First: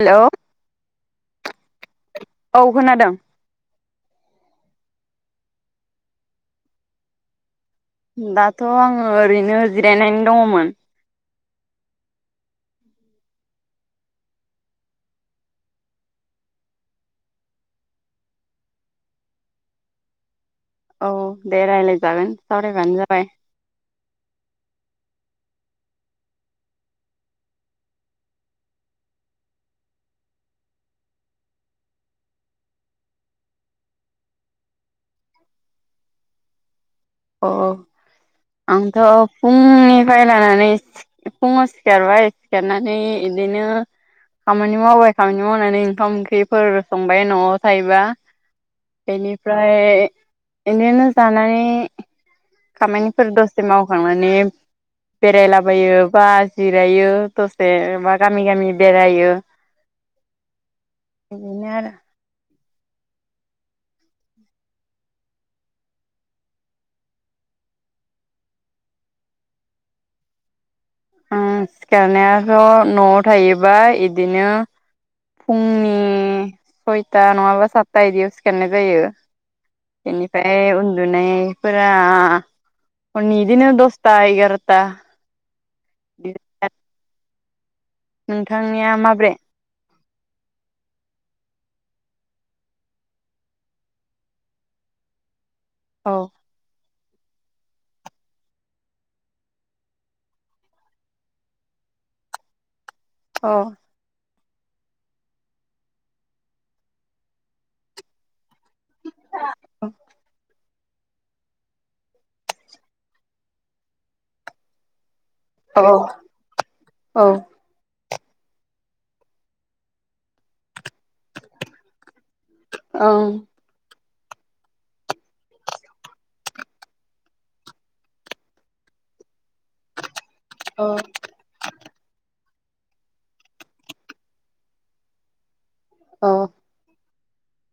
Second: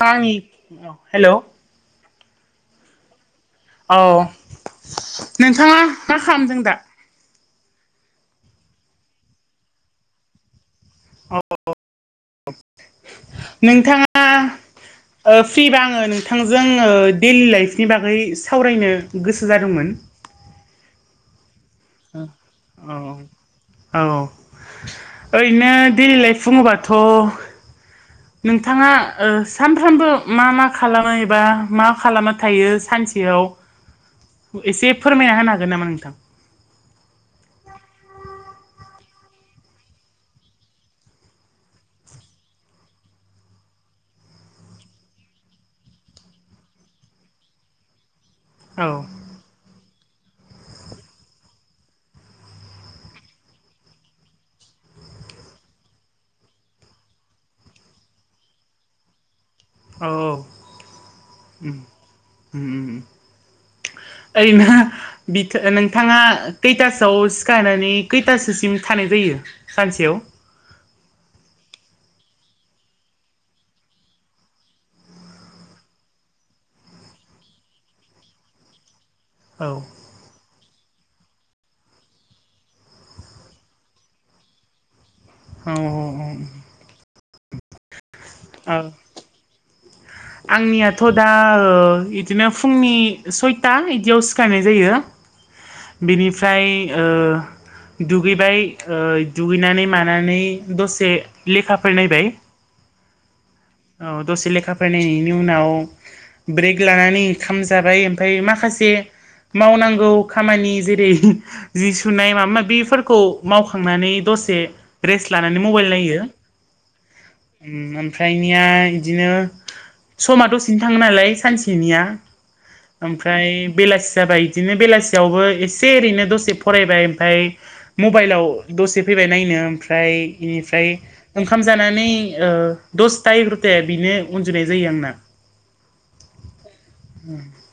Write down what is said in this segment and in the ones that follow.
Hello हेल' औ खोनादों औ नोंथाङा मा खालामदों दा? दाथ' आङो ओरैनो जिरायनानै दङमोन। औ नोंथाङा? [inaudible] ओ फ्रिबा आङो नोंथांजों डेइलि लाइफनि बागै सावरायनो गोसो जादोंमोन। औ दे लायरायनि ओ औ औ ओरैनो देइलि लाइफ बुङोबाथ' नोंथाङा ओ सानफ्रामबो मा मा खालामो एबा मा खालामना थायो सानसेयाव [inaudible] एसे फोरमायना होनो हागोन नामा नोंथां? अ अ आंथ' फुंनिफाय लानानै फुङाव सिखारबाय सिखारनानै इदिनो खामानि मावबाय खामानि मावनानै ओंखाम ओंख्रिफोर संबाय न'आव थायोबा औ बेनिफ्राय बिदिनो जानानै खामानिफोर दसे मावखांनानै बेरायलाबायो बा जिरायो दसे बा गामि गामि बेरायो [inaudible] औ उम बिदिनो आरो उम उम ओरैनो बियो नोंथाङा खैथासोआव सिखारनानै खैथासोसिम थानाय जायो? सानसेयाव उम सिखारनायाथ' न'आव थायोबा इदिनो फुंनि सयथा नङाबा सातथा बिदियाव सिखारनाय जायो। औ इनिफ्राय उन्दुनायफोरा हरनि इदिनो दसता एगारता औ औ औ। औ नोंथांनिया माब्रे आंनियाथ' दा बिदिनो फुंनि सयथा बिदियाव सिखारनाय जायो। औ बेनिफ्राय ओ दुगैबाय ओ दुगैनानै मानानै दसे लेखाफोर नायबाय अ औ दसे लेखा फरायनायनि उनाव ब्रेक लानानै ओंखाम जाबाय ओमफ्राय माखासे से मावनांगौ खामानि जेरै जि सुनाय माबा माबिफोरखौ मावखांनानै दसे रेस्ट लानानै मबाइल औ नायो औ ओमफ्रायनिया बिदिनो समा दसेनो थाङो नालाय सानसेनिया ओं ओमफ्राय बेलासि जाबाय बिदिनो बेलासियावबो एसे एओरैनो दसे फरायबाय ओमफ्राय मबाइलाव दसे फैबाय नायनो ओमफ्राय बेनिफ्राय ओंखाम जानानै दसथा एगार'थाया बिनो उनदुनाय जायो आंना अ [inaudible]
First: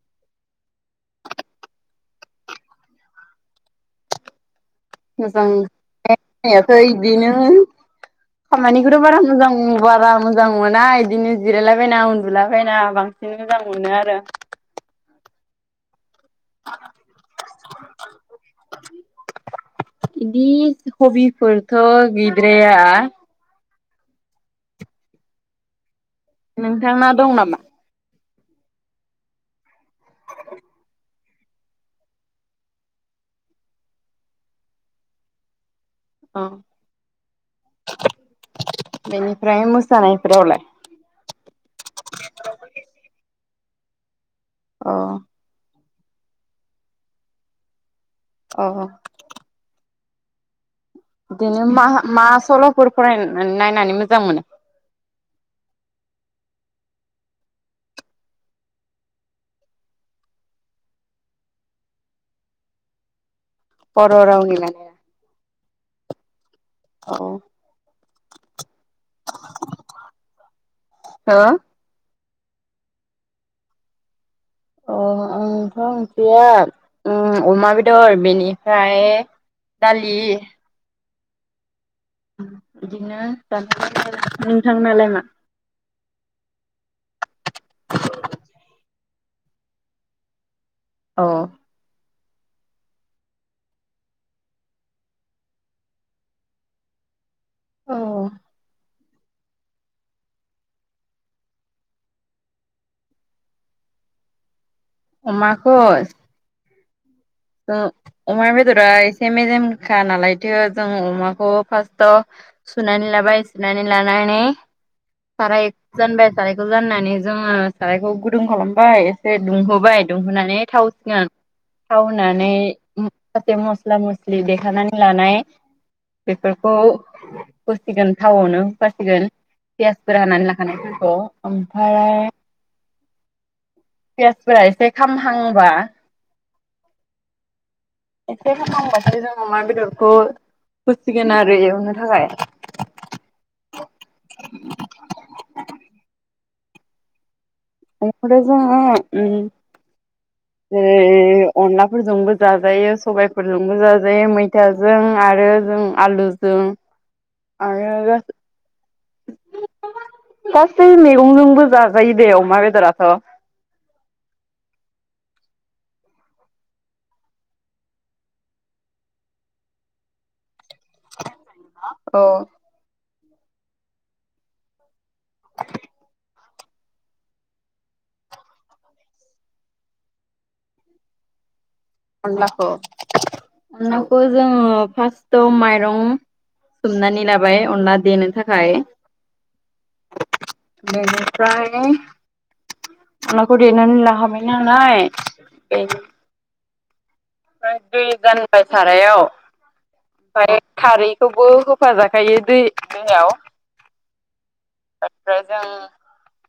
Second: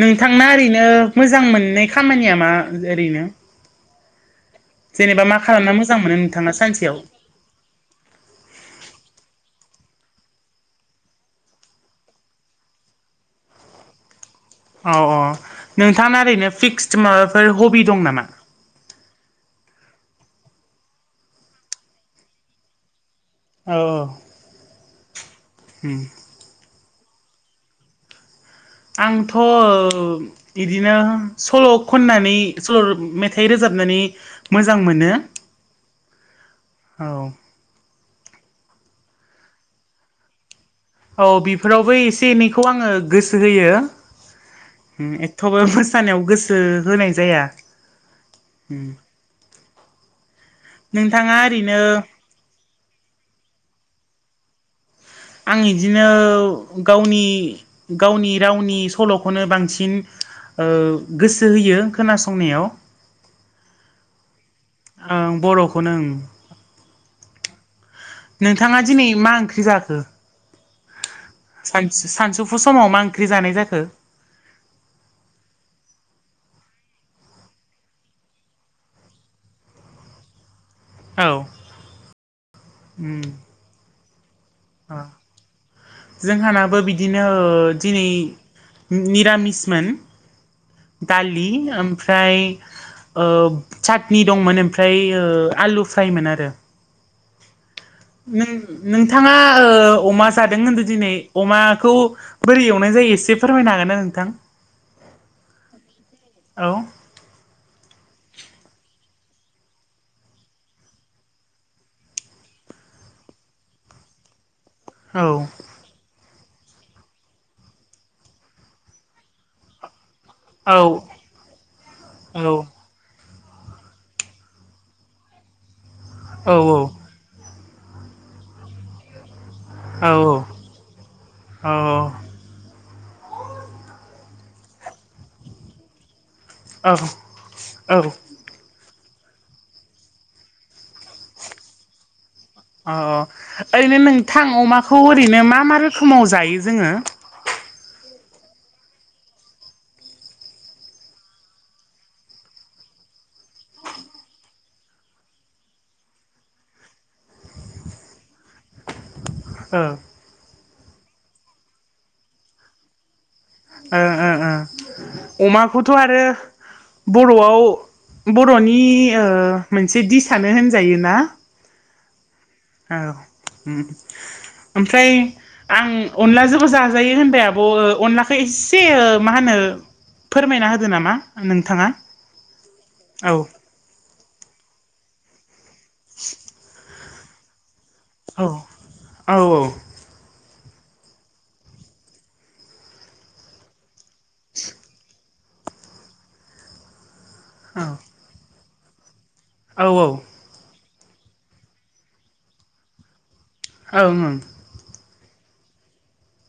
नोंथांना ओरैनो मोजां मोननाय खामानिया मा ओरैनो जेनेबा मा मोजां खालामना मोजां मोनो नोंथाङा जायाखै सानसेयाव बिदिनो खामानिखौथ बारा मोजां बारा मोजां मोना इदिनो जिरायलाबायना उन्दुलाबायना बांसिन मोजां मोनो आरो औ औ नोंथाङा ओरैनो फिक्स माबाफोर हबि दं नामा इदि हबिफोरथ गैद्राया औ औ उम नोंथाना दं नामा आंथ ओ बिदिनो सल' खननानै सल' मेथाइ रोजाबनानै मोजां मोनो अ औ बेनिफ्रायाइ मोसानायफोरावलाय औ बेफोरावबो एसे एनैखौ आङो गोसो होयो अ होम एथ'बो मोसानायाव गोसो होनाय जाया अ नोंथाङा बिदिनो मा ओरैनो मा सल'फोर फराय नायनानै मोजां मोनो आं इदिनो गावनि गावनि रावनि सलखौनो बांसिन ओ गोसो होयो खोनासंनायाव हर हराव नेना आं बरखौनो उम औ हो नोंथाङा दिनै मा ओंख्रि जाखो? अ सान सानसौफु समाव मा ओंख्रि जानाय जाखो अ आंथ' ओंख्रिया अमा बेदर बेनिफ्राय दालि औ बिदिनो उम दान नोंथां अ नालाय मा जोंहानाबो बिदिनो ओ दिनै मिरामिसमोन अ दालि ओमफ्राय चाटनि दंमोन ओमफ्राय आलु फ्राइमोन आरो औ नों नोंथाङा अमा जादों होनदों दिनै अमाखौ बोरै एवनाय जायो एसे फोरमायनो हागोन ना नोंथां? अमाखो [unintelligible] औ। ओ अमा बेदरा एसे मेजेमखा नालायथो जों अमाखौ फासताव सुनानै लाबाय सुनानै लानानै औ साराय जानबाय सारायखौ जाननानै जोङो सारायखौ गुदुं खालामबाय एसे दुंहोबाय दुंहोनानै [inaudible] औ औ नानै [unintelligible] मस्ला मस्लि देखानानै लानाय औ बेफोरखौ होसिगोन थावआवनो होफासिगोन पियासफोर हानानै लाखानायफोरखौ औ ओमफ्राय पियासफोरा एसे खामहांबा औ औ। एसे [unintelligible] जों अमा बेदरखौ होसिगोन आरो एवनो थाखाय अ ओरैनो नोंथां अमाखौ ओरैनो मा मा रोखोमाव जायो जोङो? [unintelligible] जेरै अनलाफोरजोंबो जाजायो सबायाइफोरजोंबो जाजायो मैथा जों आरो जों आलुजों आरो गो ओ गासै मैगंजोंबो जाजायो दे अमा बेदराथ'। ओं ओंओं अमाखौथ' आरो बर'आव बर'नि ओ मोनसे दिसानो होनजायो ना अ। औ ओम ओमफ्राय आं अनलाजोंबो जाजायो होनबाय आब' अनलाखौ एसे ओ मा होनो फोरमायना होदो नामा नोंथाङा। अनलाखौ औ अनलाखौ जोङो फास्टआव माइ रं सोमनानै लाबाय अनला देनो औ औ थाखाय। औ [unintelligible] बेनिफ्राय अनलाखौ देनानै [unintelligible] [unintelligible] [unintelligible] सारायाव औ औ। [unintelligible] खारैखौबो होफाजाखायो दै [unintelligible] ओं - ओं। [unintelligible] जों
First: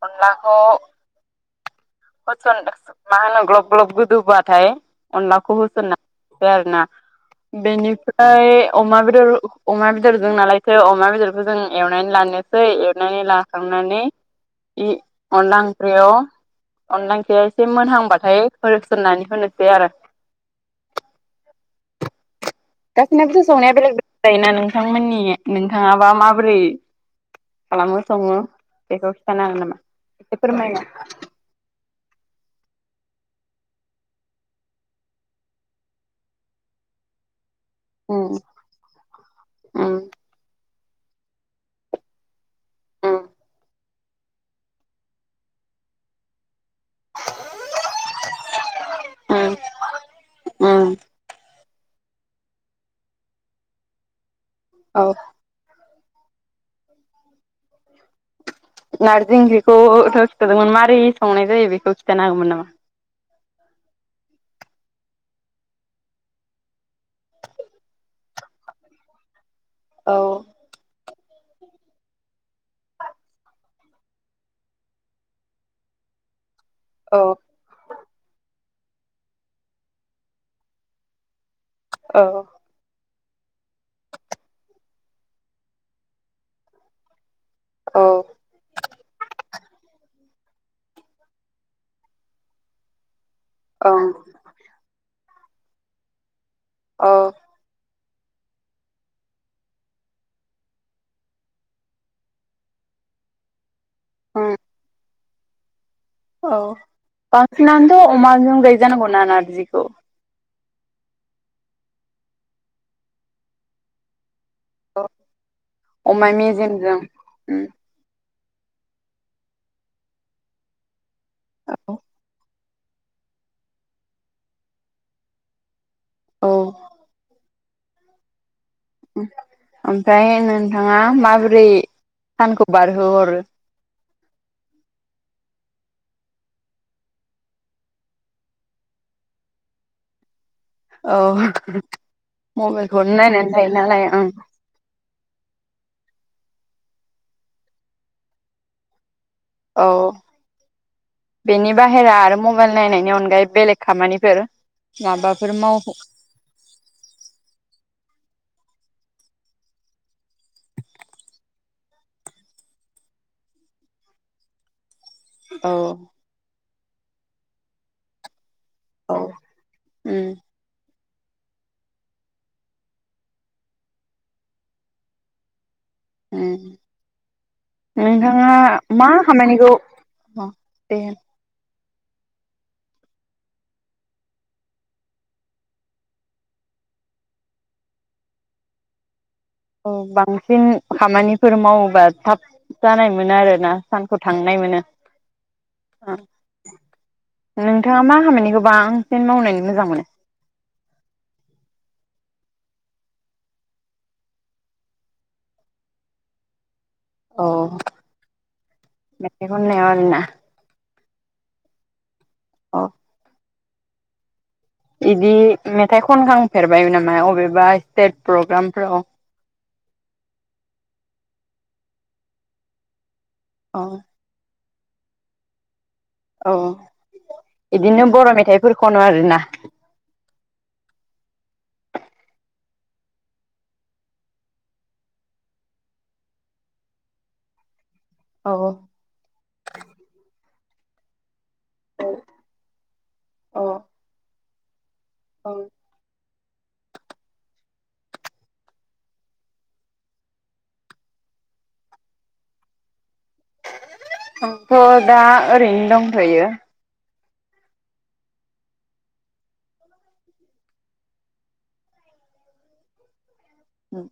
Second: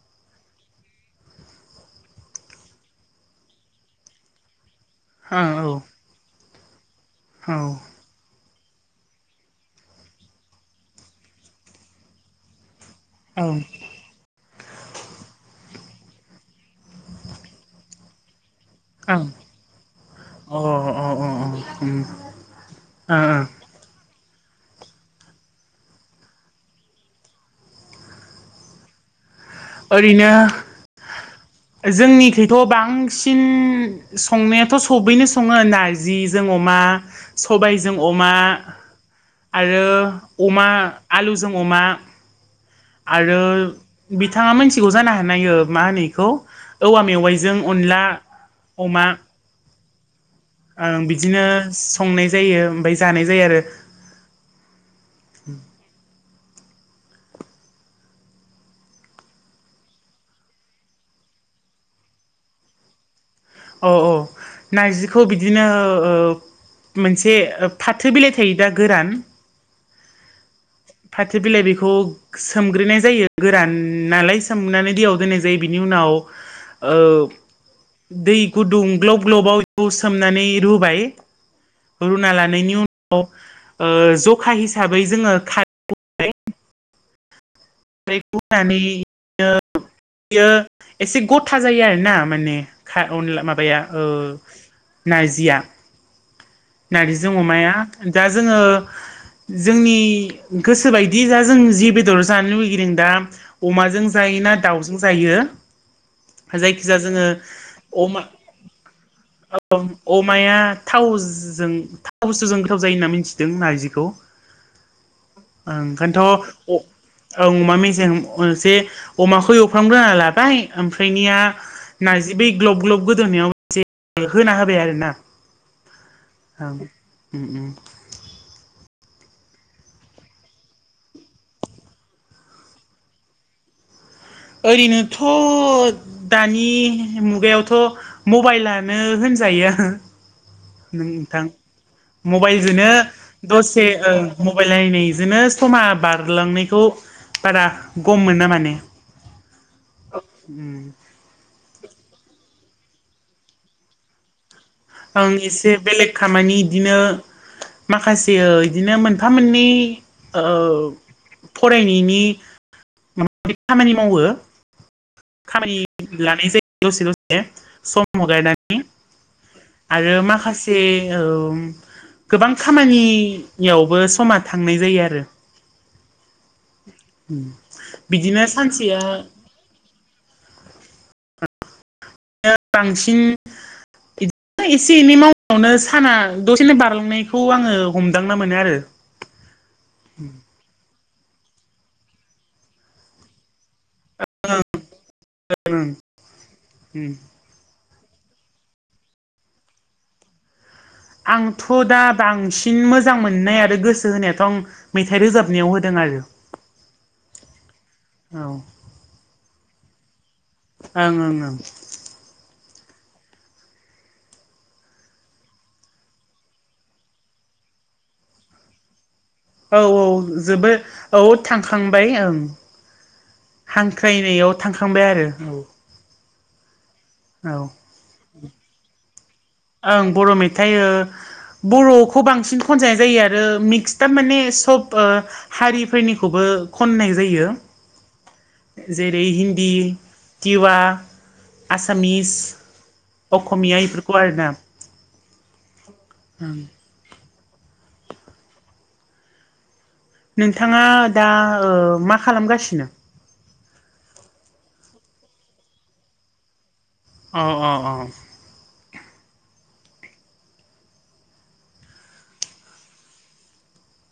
अनलाखौ [unintelligible] ग्लब ग्लब गोदौबाथाय ओं अनलाखौ [unintelligible] हो औ आरो ना [unintelligible] ओ अमा बेदर अमा बेदरजों नालायथो अमा बेदरखौ जों एवनानै लानो सै एरनानै लाखांनानै इ अनला ओंख्रियाव अनला ओंख्रिया एसे मोनहांबाथाय ओं [unintelligible] होनोसै आरो। अ- अ - अ ओम। गासैनाबोथ' संनाया [unintelligible] जायोना नोंथांमोननि नोंथाङाबा माबोरै खालामो सङो बेखौ खिन्थानो हागोन नामा? ओरैनो एसे फोरमायना जोंनिखैथ' बांसिन संनायाथ' सबैनो सङो नारजि जों अमा सबाय जों अमा उम आरो उम अमा आलुजों अमा उम आरो नोंथाङा मिथिगौ जानो हानायो ओ मा होनो इखौ औवा मेवाइजों अनला अमा [unintelligible] उम ओं बिदिनो संनाय जायो ओमफ्राय जानाय जायो आरो। औ नारजि ओंख्रिखौ थ' खिथादोंमोन माबोरै संनाय जायो बेखौ खिन्थानो हागोमोन नामा? औ औ नारजिखौ बिदिनो ओ मोनसे फाथो बिलाइ थायो दा गोरान औ। फाथो बिलाइ बेखौ सोमग्रोनाय जायो गोरान नालाय सोमनानै दैयाव दोननाय जायो बिनि उनाव ओ अ। दै गुदुं ग्लब ग्लबाव सोमनानै रुबाय रुना औ लानायनि उनाव जखा हिसाबै जोङो [unintelligible] औ बियो एसे गथा जायो आरोना माने अनला माबा माबाया नारजिया औ नारजिजों अमाया दा जोङो जोंनि गोसोबायदि दा जों जि बेदर जानो लुगैदों दा अमाजों जायो ना दाउजों जायो औ जायखिजाया बांसिनानोथ' जोङो अमाजों जायो जानांगौना नारजिखौ अमा अमाया थावजों थावस जों गोथाव जायो होनना मिथिदों नारजिखौ ओंखायथ' अमा मेजेमजों उम अमा मेजेम जे अमाखौ एवफ्रामग्रोना लाबाय ओमफ्रायनिया नारजि बै ग्लब ग्लब गोदोननायाव एसे होना होबाय आरो ना औ उम उम। ओमफ्राय नोंथाङा माबोरै सानखौ बारहोहरो। ओरैनोथ' दानि मुगायावथ' मबाइलानो होनजायो। औ नोंथां मबाइलजोंनो मबाइलखौनो नायनानै थायो दसे नालाय ओं मबाइल नायनायजोंनो समा बारलांनायखौ बारा गम मोना माने औ बेनि बाहेरा आरो मबाइल नायनायनि अनगायै बेलेग खामानिफोर आं माबाफोर एसे बेलेग खामानि बिदिनो माखासे बिदिनो मोनफा मोननै फरायनायनि माबा खामानि मावो औ खामानि लानाय जायो दसे दसे सम गायनानै औ आरो उम माखासे एसे गोबां खामानियावबो समा थांनाय जायो आरो बिदिनो नोंथाङा सानसेया मा खामानिखौ बांसिन इदि एसे एनै मावनायावनो साना दसेनो बारलांनायखौ आङो हमदांना मोनो आरो औ बांसिन खामानिफोर मावोबा थाब जानायमोन आरोना सानखौ थांनाय मोनो नोंथाङा मा खामानिखौ बांसिन मावनानै मोजां मोनो आंथ' दा बांसिन मोजां मोननाय आरो गोसो होनायाथ' आं मेथाइ रोजाबनायाव होदों आरो [inaudible] औ आरोना ओं ओं ओं। औ। बिदि मेथाइ खनखांफेरबाय नामा अबेबा स्टेज प्रग्राम फाव औ औ जोबोद औ थांखांबाय ओं औ हांख्रायनायाव थांखांबाय आरो। औ औ। औ बिदिनो बर' मेथाइफोर खनो आरोना ओं बर' मेथाइ बर'खौ बांसिन खनजानायनाय जायो आरो मिक्सआ माने सब हारिफोरनिखौबो खननाय जायो औ औ जेरै हिन्दी टिवा आसामिस औ असमिया बेफोरखौ आरोना औ ओं नोंथाङा दा मा खालामगासिनो आंथ' दा ओरैनो दंथ'यो औ औ औ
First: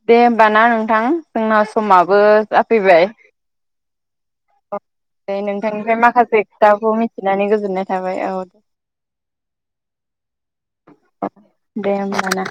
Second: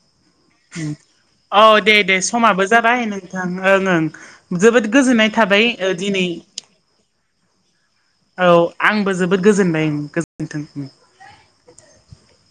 दे होमबा ना नोंथां जोंना औ दे दे समाबो जाबाय जाफैबाय नोंथां ओं ओं जोबोद गोजोननाय दे थाबाय नोंथांनिफ्राय दिनै माखासे खोथाखौ मिथिनानै गोजोननाय थाबाय औ आंबो जोबोद गोजोनबाय गोजोनथों दे होनबाना